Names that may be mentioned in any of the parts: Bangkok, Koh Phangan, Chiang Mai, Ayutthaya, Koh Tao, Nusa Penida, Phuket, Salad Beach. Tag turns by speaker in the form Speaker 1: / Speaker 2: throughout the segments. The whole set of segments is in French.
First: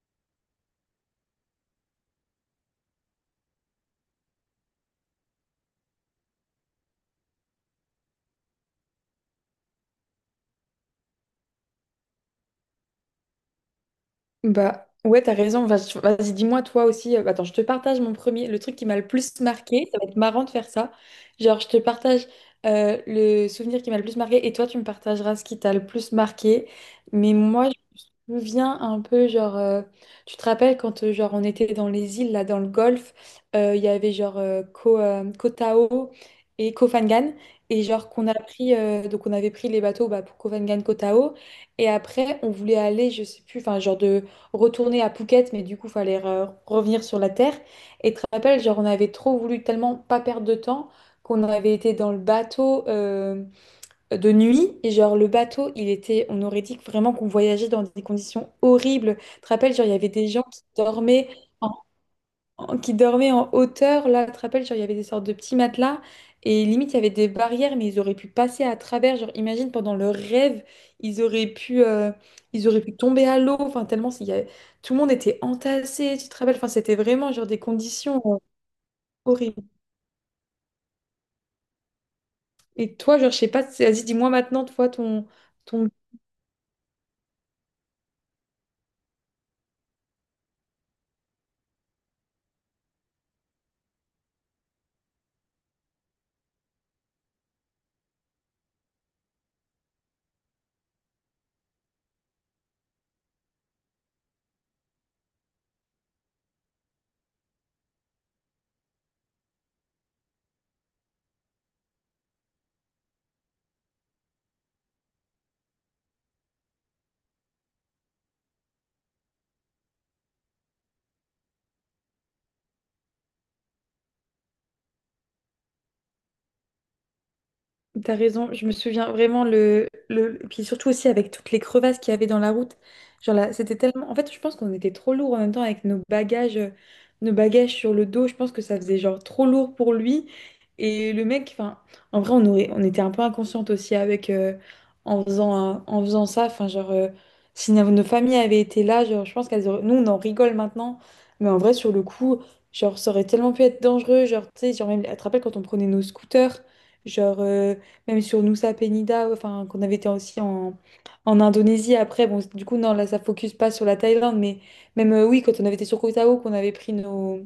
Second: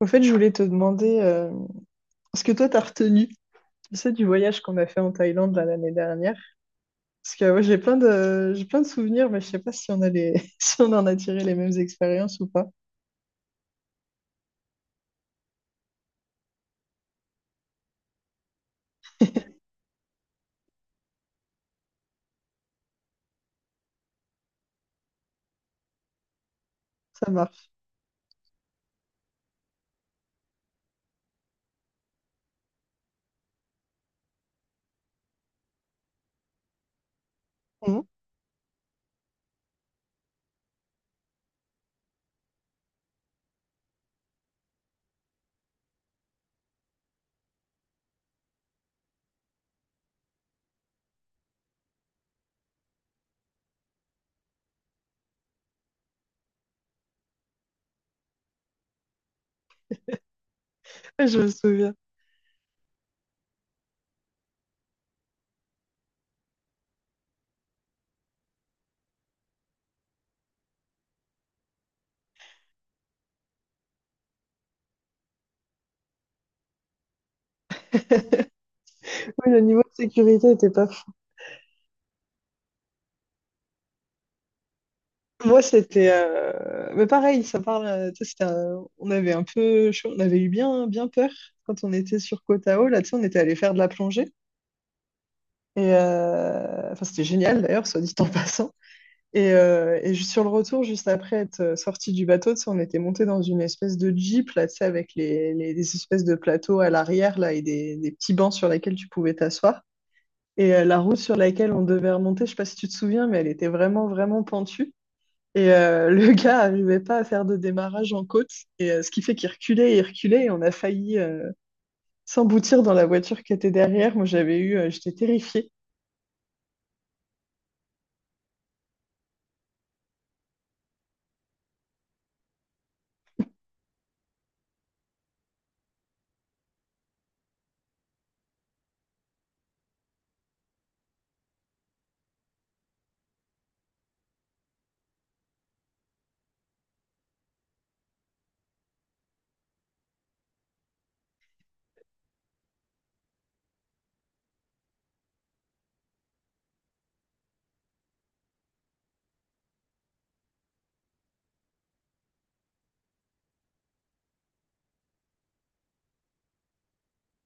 Speaker 1: Au fait, je voulais te demander ce que toi t'as retenu, tu sais, du voyage qu'on a fait en Thaïlande là, l'année dernière. Parce que ouais, j'ai plein de souvenirs, mais je sais pas si si on en a tiré les mêmes expériences ou pas.
Speaker 2: Bah ouais, t'as raison. Vas-y, dis-moi toi aussi. Attends, je te partage mon premier, le truc qui m'a le plus marqué. Ça va être marrant de faire ça. Genre, je te partage le souvenir qui m'a le plus marqué, et toi, tu me partageras ce qui t'a le plus marqué.
Speaker 1: Ça
Speaker 2: Mais
Speaker 1: marche.
Speaker 2: moi, me vient un peu genre tu te rappelles quand genre on était dans les îles là, dans le Golfe, il y avait genre Koh Tao et Koh Phangan, et
Speaker 1: Mhm.
Speaker 2: genre qu'on a pris donc on avait pris les bateaux bah, pour Koh Phangan Koh Tao, et après on voulait aller je sais plus enfin genre de retourner à Phuket, mais du coup fallait revenir sur la terre. Et tu te rappelles, genre on avait trop voulu tellement pas perdre de temps qu'on avait été dans le bateau de nuit, et genre le bateau il était, on aurait dit que vraiment qu'on voyageait dans des conditions horribles. Tu te rappelles, genre il y avait des gens qui
Speaker 1: Ouais,
Speaker 2: dormaient
Speaker 1: je me
Speaker 2: en,
Speaker 1: souviens.
Speaker 2: qui dormaient en hauteur là. Tu te rappelles, genre il y avait des sortes de petits matelas, et limite il y avait des barrières, mais ils auraient pu passer à travers, genre imagine pendant leur rêve, ils auraient pu euh, ils auraient pu tomber à l'eau, enfin tellement tout le monde était entassé. Tu te rappelles, enfin c'était vraiment genre des conditions
Speaker 1: Oui, le
Speaker 2: horribles.
Speaker 1: niveau de sécurité était pas fou.
Speaker 2: Et toi, genre je sais pas, vas-y, dis-moi maintenant toi ton
Speaker 1: Moi,
Speaker 2: ton
Speaker 1: c'était, mais pareil, ça parle. Tu sais, on avait eu bien, bien peur quand on était sur Koh Tao. Là, tu sais, on était allé faire de la plongée. Et enfin, c'était génial d'ailleurs, soit dit en passant. Et sur le retour, juste après être sorti du bateau, tu sais, on était monté dans une espèce de jeep, là, tu sais, avec des espèces de plateaux à l'arrière, là, et des petits bancs sur lesquels tu pouvais t'asseoir. Et la route sur laquelle on devait remonter, je sais pas si tu te souviens, mais elle était vraiment, vraiment pentue. Et le gars arrivait pas à faire de démarrage en côte, et ce qui fait qu'il reculait et il reculait, et on a failli s'emboutir dans la voiture qui était derrière. Moi, j'étais terrifiée.
Speaker 2: T'as raison, je me souviens vraiment le, le… Puis surtout aussi avec toutes les crevasses qu'il y avait dans la route. Genre là, c'était tellement… En fait, je pense qu'on était trop lourd en même temps avec nos bagages sur le dos. Je pense que ça faisait genre trop lourd pour lui. Et le mec, enfin, en vrai, on aurait… on était un peu inconsciente aussi avec… en faisant, en faisant ça, enfin, genre… si nos nos familles avaient été là, genre, je pense qu'elles auraient… Nous, on en rigole maintenant. Mais en vrai, sur le coup, genre, ça aurait tellement pu être dangereux. Genre, tu sais, genre, même… Tu te rappelles quand on prenait nos scooters, genre… même sur Nusa Penida, enfin, qu'on avait été aussi en, en Indonésie. Après, bon, du coup, non, là, ça focus pas sur la Thaïlande, mais même, oui, quand on avait été sur Koh Tao, qu'on avait pris nos,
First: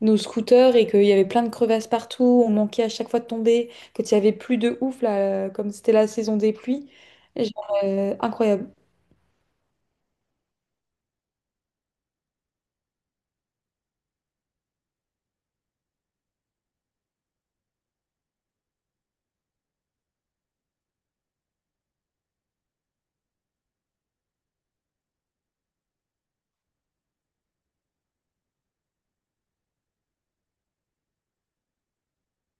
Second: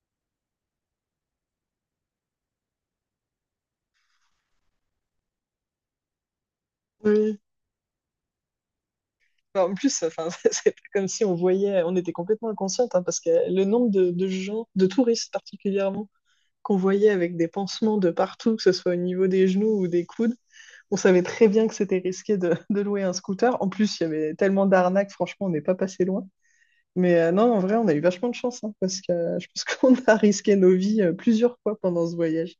Speaker 2: nos scooters, et qu'il y avait plein de crevasses partout, on manquait à chaque fois de tomber, quand il y avait plus de ouf, là, comme c'était la saison des pluies.
Speaker 1: Oui.
Speaker 2: Genre, incroyable.
Speaker 1: Bah, en plus, enfin, c'est pas comme si on voyait, on était complètement inconsciente, hein, parce que le nombre de gens, de touristes particulièrement, qu'on voyait avec des pansements de partout, que ce soit au niveau des genoux ou des coudes, on savait très bien que c'était risqué de louer un scooter. En plus, il y avait tellement d'arnaques, franchement, on n'est pas passé loin. Mais non, en vrai, on a eu vachement de chance, hein, parce que je pense qu'on a risqué nos vies plusieurs fois pendant ce voyage.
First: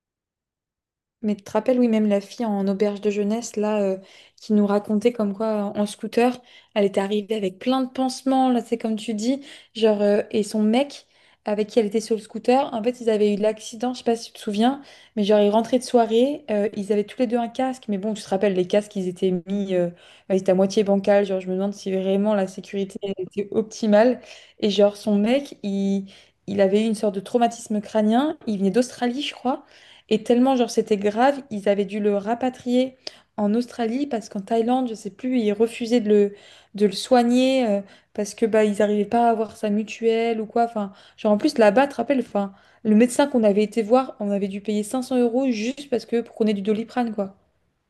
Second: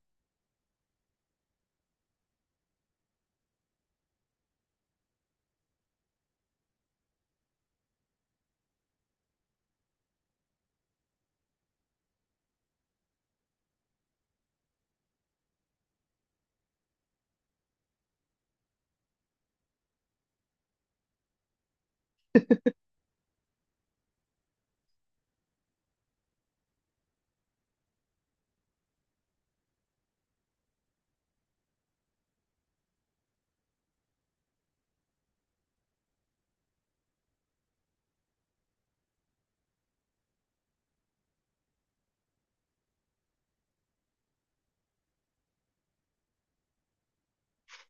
Speaker 2: Mais tu te rappelles, oui, même la fille en auberge de jeunesse, là, qui nous racontait comme quoi, en scooter, elle était arrivée avec plein de pansements, là, c'est comme tu dis, genre, et son mec, avec qui elle était sur le scooter, en fait, ils avaient eu de l'accident, je sais pas si tu te souviens, mais genre, ils rentraient de soirée, ils avaient tous les deux un casque, mais bon, tu te rappelles, les casques, ils étaient mis, bah, ils étaient à moitié bancal, genre, je me demande si vraiment la sécurité elle était optimale, et genre, son mec, il… Il avait eu une sorte de traumatisme crânien. Il venait d'Australie, je crois. Et tellement, genre, c'était grave, ils avaient dû le rapatrier en Australie parce qu'en Thaïlande, je sais plus, ils refusaient de le soigner parce que bah, ils n'arrivaient pas à avoir sa mutuelle ou quoi. Enfin, genre, en plus, là-bas, tu te rappelles, enfin, le médecin qu'on avait été voir, on avait dû payer 500 euros juste parce que pour qu'on ait du Doliprane, quoi.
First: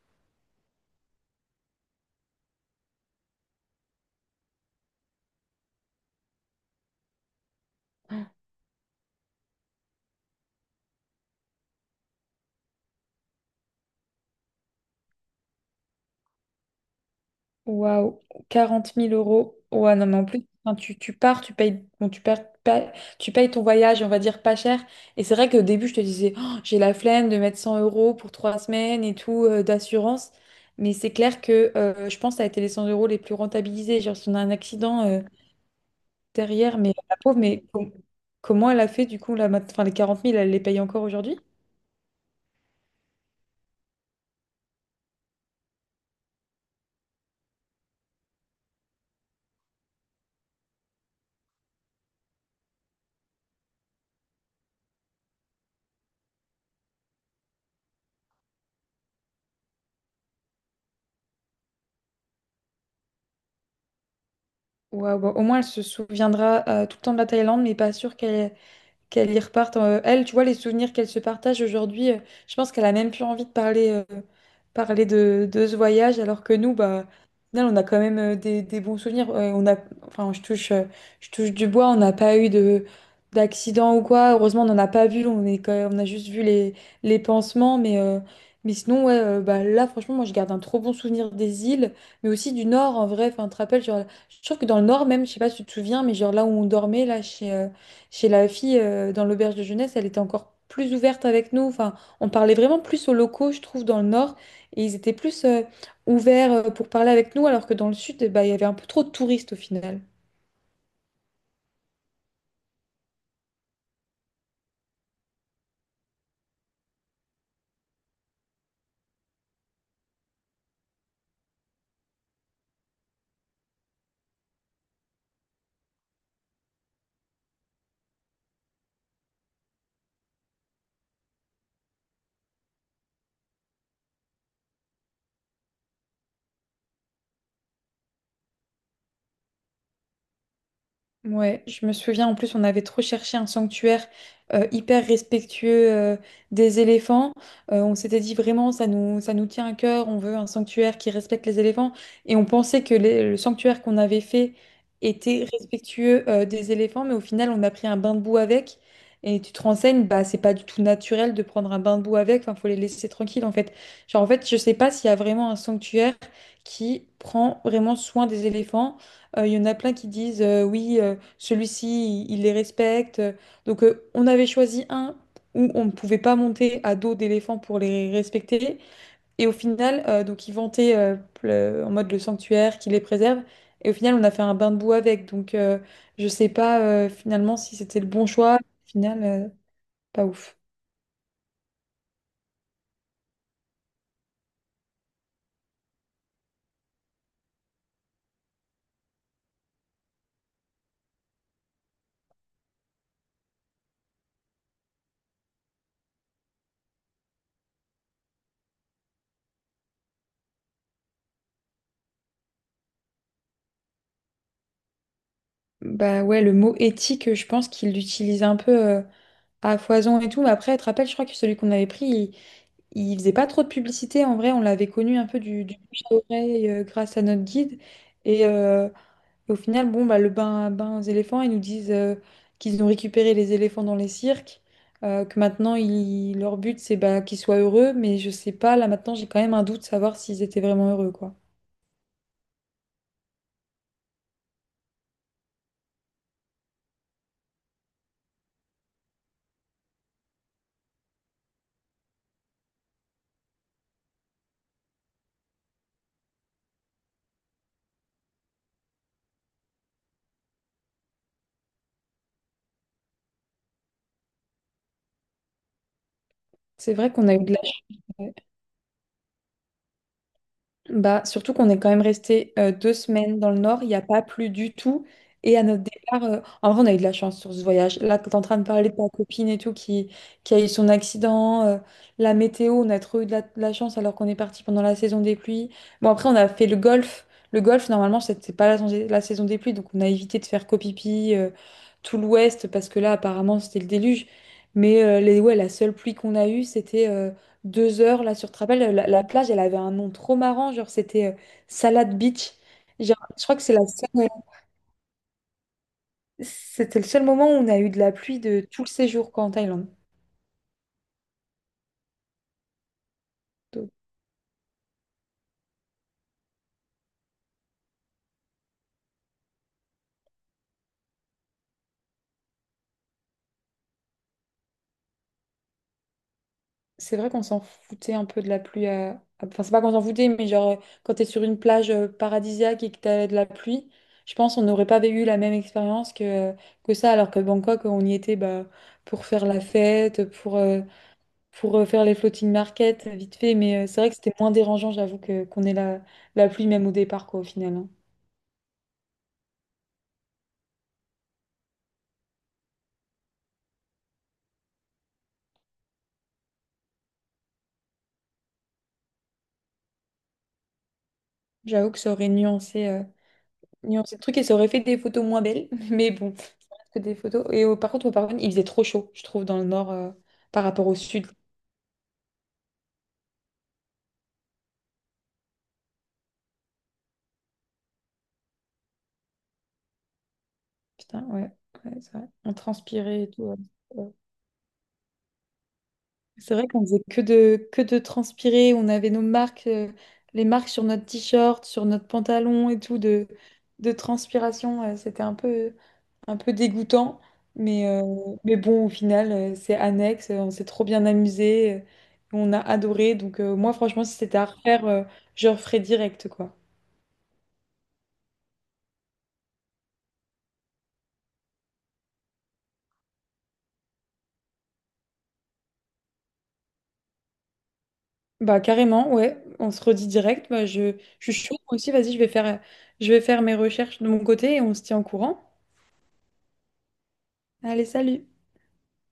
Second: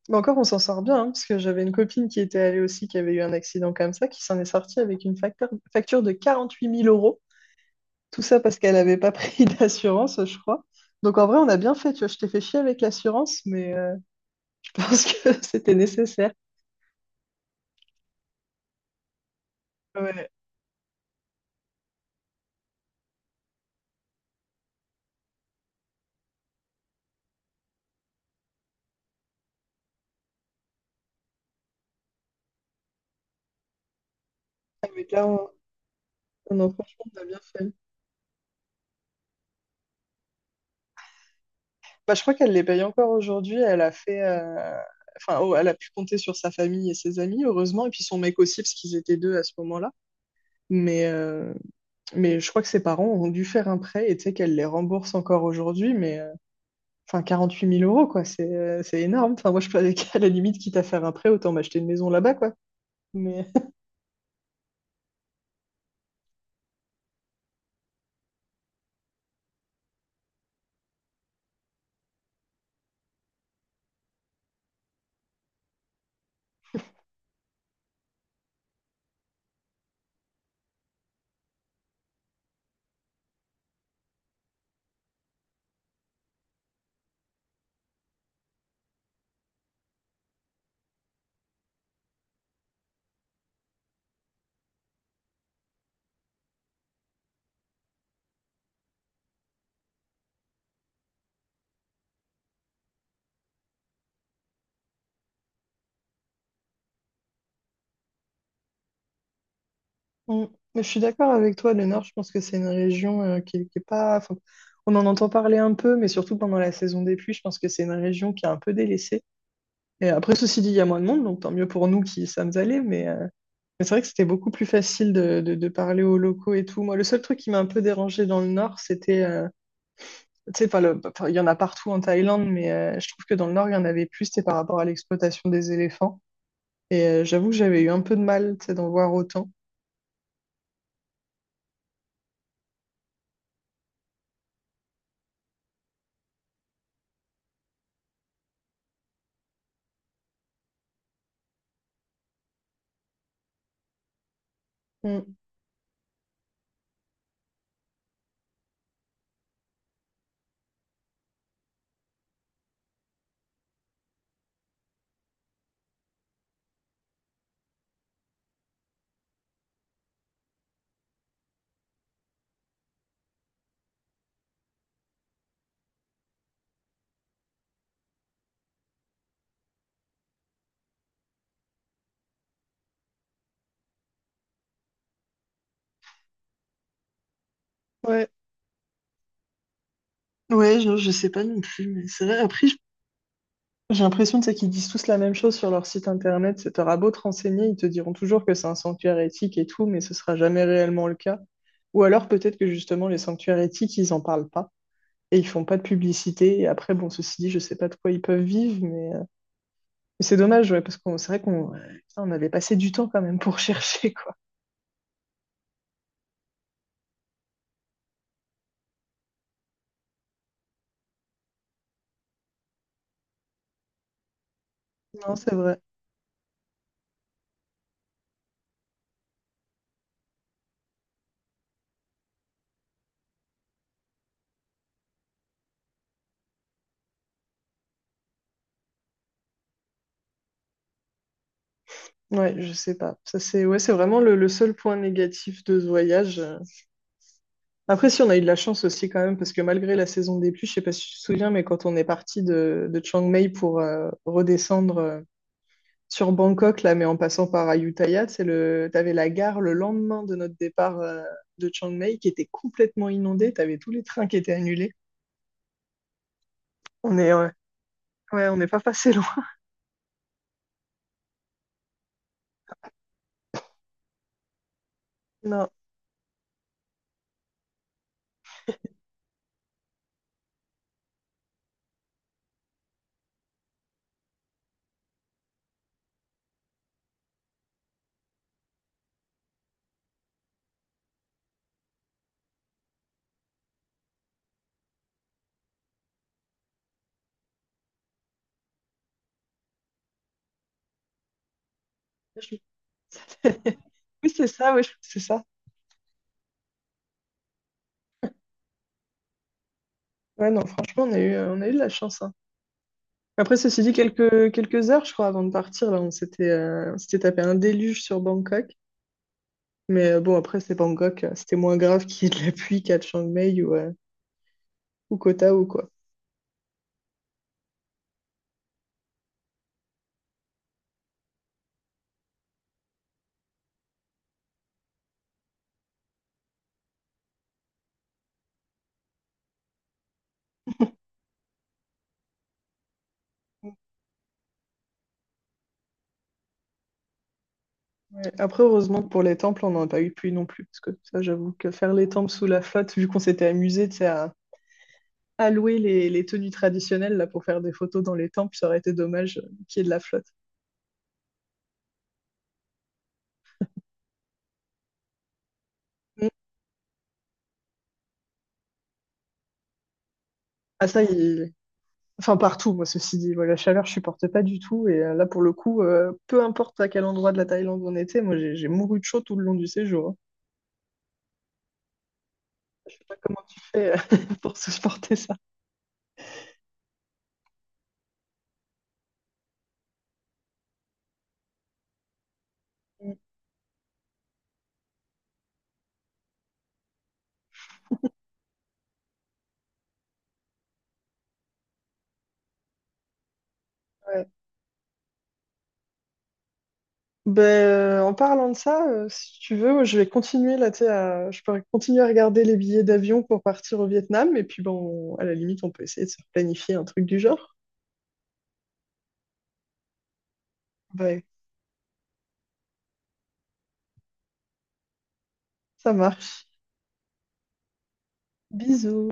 Speaker 1: Mais encore, on s'en sort bien, hein, parce que j'avais une copine qui était allée aussi, qui avait eu un accident comme ça, qui s'en est sortie avec une facture de 48 000 euros. Tout ça parce qu'elle n'avait pas pris d'assurance, je crois. Donc en vrai, on a bien fait, tu vois, je t'ai fait chier avec l'assurance, mais je pense que c'était nécessaire.
Speaker 2: Waouh, 40 000 euros. Ouais, non, mais en
Speaker 1: Ouais,
Speaker 2: plus, quand tu pars, tu payes, bon, tu payes ton voyage, on va dire pas cher. Et c'est vrai qu'au début, je te disais, « Oh, j'ai la flemme de mettre 100 euros pour 3 semaines et tout d'assurance. » Mais c'est clair que je pense que ça a été les 100 euros les plus rentabilisés. Genre, si on a un
Speaker 1: ah,
Speaker 2: accident
Speaker 1: mais là, on... non, non,
Speaker 2: derrière, mais
Speaker 1: franchement,
Speaker 2: la
Speaker 1: on a
Speaker 2: pauvre,
Speaker 1: bien
Speaker 2: mais
Speaker 1: fait.
Speaker 2: comment elle a fait du coup, là, enfin, les 40 000, elle les paye encore aujourd'hui?
Speaker 1: Bah, je crois qu'elle les paye encore aujourd'hui. Enfin, oh, elle a pu compter sur sa famille et ses amis, heureusement, et puis son mec aussi, parce qu'ils étaient deux à ce moment-là. Mais, euh, mais je crois que ses parents ont dû faire un prêt et tu sais qu'elle les rembourse encore aujourd'hui, mais enfin 8 000 euros, quoi, c'est énorme. Enfin, moi, je peux, à la limite, quitte à faire un prêt, autant m'acheter une maison là-bas, quoi. Mais,
Speaker 2: Waouh, bah, au moins, elle se souviendra tout le temps de la Thaïlande, mais pas sûr qu'elle y reparte. Elle, tu vois, les souvenirs qu'elle se partage aujourd'hui, je pense qu'elle a même plus envie de parler, parler de ce voyage, alors que nous, bah, au final, on a quand même des bons souvenirs. On a, enfin, je touche du bois, on n'a pas eu de d'accident ou quoi. Heureusement, on n'en a pas vu. On est quand on a juste vu les pansements, mais mais sinon, ouais, bah là, franchement, moi, je garde un trop bon souvenir des îles, mais aussi du Nord, en vrai. Enfin, tu te rappelles, genre, je trouve que dans le Nord, même, je sais pas si tu te souviens, mais genre là où on dormait, là, chez, chez la fille, dans l'auberge de jeunesse, elle était encore plus ouverte avec nous. Enfin, on parlait vraiment plus aux locaux, je trouve, dans le nord. Et ils étaient plus ouverts pour parler avec nous, alors que dans le sud, eh ben, il y avait un peu trop de touristes au final.
Speaker 1: mm. Mais je suis d'accord avec toi, le Nord, je pense que c'est une région qui est pas, enfin, on en entend parler un peu, mais surtout pendant la saison des pluies, je pense que c'est une région qui est un peu délaissée. Et après, ceci dit, il y a moins de monde, donc tant mieux pour nous qui sommes allés. Mais c'est vrai que c'était beaucoup plus facile de parler aux locaux et tout. Moi, le seul truc qui m'a un peu dérangé dans le Nord, c'était, tu sais, enfin, il y en a partout en Thaïlande, mais je trouve que dans le Nord, il y en avait plus, c'était par rapport à l'exploitation des éléphants. Et j'avoue que j'avais eu un peu de mal, tu sais, d'en voir autant.
Speaker 2: Ouais, je me souviens, en plus on avait trop cherché un sanctuaire hyper respectueux des éléphants. On s'était dit vraiment ça nous tient à cœur, on veut un sanctuaire qui respecte les éléphants. Et on pensait que le sanctuaire qu'on avait fait
Speaker 1: Mm.
Speaker 2: était respectueux des éléphants, mais au final on a pris un bain de boue avec. Et tu te renseignes, bah c'est pas du tout naturel de prendre un bain de boue avec, enfin faut les laisser tranquilles en fait. Genre en fait je sais pas s'il y a vraiment un sanctuaire qui prend vraiment soin des éléphants. Il y en a plein qui disent oui, celui-ci, il les respecte. Donc, on avait choisi un où on ne pouvait pas monter à dos d'éléphant pour les respecter. Et au final, donc, ils vantaient en mode le sanctuaire qui les préserve. Et au final, on a fait un bain de boue avec. Donc, je sais pas finalement si c'était le bon
Speaker 1: Ouais,
Speaker 2: choix. Au final, pas ouf.
Speaker 1: ouais, je sais pas non plus, mais c'est vrai. Après, j'ai l'impression, tu sais, qu'ils disent tous la même chose sur leur site internet. T'auras beau te renseigner, ils te diront toujours que c'est un sanctuaire éthique et tout, mais ce sera jamais réellement le cas. Ou alors peut-être que justement les sanctuaires éthiques, ils en parlent pas et ils font pas de publicité. Et après, bon, ceci dit, je sais pas de quoi ils peuvent vivre, mais c'est dommage, ouais, parce qu'on c'est vrai qu'on putain, on avait passé du temps quand même pour chercher, quoi.
Speaker 2: Bah ouais, le mot éthique, je pense qu'il l'utilisait un peu à foison et tout. Mais après, tu te rappelles, je crois que celui qu'on avait pris, il faisait pas trop de publicité, en vrai, on l'avait connu un
Speaker 1: Non,
Speaker 2: peu
Speaker 1: c'est
Speaker 2: du
Speaker 1: vrai.
Speaker 2: bouche à oreille grâce à notre guide. Et au final, bon, bah, le bain aux éléphants, ils nous disent qu'ils ont récupéré les éléphants dans les cirques, que maintenant leur but c'est bah, qu'ils soient heureux, mais je sais pas, là maintenant j'ai quand même un doute de savoir s'ils étaient vraiment heureux, quoi.
Speaker 1: Ouais, je sais pas. Ça, c'est, ouais, c'est vraiment le seul point négatif de ce voyage. Après, si on a eu de la chance aussi quand même, parce que malgré la saison des pluies, je sais pas si tu te souviens, mais quand on est parti de Chiang Mai pour redescendre sur Bangkok, là, mais en passant par Ayutthaya, t'avais la gare le lendemain de notre départ de Chiang Mai qui était complètement inondée, t'avais tous les trains qui étaient annulés.
Speaker 2: C'est vrai qu'on a eu
Speaker 1: Ouais,
Speaker 2: de la chance.
Speaker 1: ouais, on n'est pas passé loin.
Speaker 2: Bah, surtout qu'on est quand même resté 2 semaines dans le nord, il n'y a pas plu du tout. Et à
Speaker 1: Non.
Speaker 2: notre départ, en vrai, on a eu de la chance sur ce voyage. Là, tu es en train de parler de ta copine et tout qui a eu son accident, la météo, on a trop eu de la chance alors qu'on est parti pendant la saison des pluies. Bon, après, on a fait le golf. Le golf, normalement, c'était pas la, saison des pluies, donc on a évité de faire copipi tout l'ouest parce que là, apparemment, c'était le déluge. Mais les, ouais, la seule pluie qu'on a eue, c'était. 2 heures là sur, tu te rappelles, la plage elle avait un nom trop marrant, genre c'était Salad Beach.
Speaker 1: Je-
Speaker 2: Genre, je crois que c'est la
Speaker 1: Oui, c'est ça, oui, c'est ça.
Speaker 2: c'était le seul moment où on a eu de la pluie de tout le séjour, quoi, en Thaïlande.
Speaker 1: Ouais, non, franchement, on a eu de la chance, hein. Après, ceci dit,
Speaker 2: Donc,
Speaker 1: quelques heures, je crois, avant de partir, là, on s'était tapé un déluge sur Bangkok. Mais bon, après, c'est Bangkok, c'était moins grave qu'il y ait de la pluie qu'à Chiang Mai ou Koh Tao, quoi.
Speaker 2: c'est vrai qu'on s'en foutait un peu de la pluie enfin c'est pas qu'on s'en foutait, mais genre quand t'es sur une plage paradisiaque et que t'as de la pluie, je pense qu'on n'aurait pas eu la même expérience que ça, alors que Bangkok on y était bah pour faire la fête, pour faire les floating market vite fait, mais c'est vrai que c'était moins dérangeant, j'avoue, que qu'on ait la, la pluie même au départ, quoi, au final, hein.
Speaker 1: Ouais. Après, heureusement que pour les temples, on n'en a pas eu de pluie non plus, parce que ça, j'avoue que faire les temples sous la flotte, vu qu'on s'était amusé, tu sais, à louer les tenues traditionnelles là, pour faire des photos dans les temples, ça aurait été dommage qu'il y ait de la flotte.
Speaker 2: J'avoue que ça aurait nuancé, nuancé le truc et ça aurait fait des photos moins belles, mais
Speaker 1: Mm.
Speaker 2: bon, que des photos. Et par contre, au Paraguay, il faisait trop chaud, je trouve, dans le nord par rapport
Speaker 1: Ah
Speaker 2: au
Speaker 1: ça,
Speaker 2: sud.
Speaker 1: enfin partout, moi, ceci dit, moi, la chaleur, je supporte pas du tout, et là, pour le coup, peu importe à quel endroit de la Thaïlande on était, moi, j'ai mouru de chaud tout le long du séjour, hein.
Speaker 2: Putain, ouais, ouais, c'est vrai. On
Speaker 1: Je sais pas
Speaker 2: transpirait et
Speaker 1: comment
Speaker 2: tout, ouais.
Speaker 1: tu fais
Speaker 2: Ouais.
Speaker 1: pour supporter ça.
Speaker 2: C'est vrai qu'on faisait que de transpirer, on avait nos marques, les marques sur notre t-shirt, sur notre pantalon et tout,
Speaker 1: Mm.
Speaker 2: de transpiration, c'était un peu. Un peu dégoûtant, mais, euh, mais bon, au final, c'est annexe, on s'est trop bien amusé, on a adoré, donc moi, franchement, si
Speaker 1: Ouais.
Speaker 2: c'était à refaire, je referais direct, quoi.
Speaker 1: Ben, en parlant de ça, si tu veux, je vais continuer là, tu sais, je pourrais continuer à regarder les billets d'avion pour partir au Vietnam, et puis bon, à la limite, on peut essayer de se planifier un truc du genre.
Speaker 2: Bah, carrément, ouais, on se redit direct, bah,
Speaker 1: Ouais,
Speaker 2: je suis chaude, moi aussi, vas-y, je vais je vais faire mes recherches de mon côté et on se tient au courant.
Speaker 1: ça marche.
Speaker 2: Allez, salut!
Speaker 1: Bisous.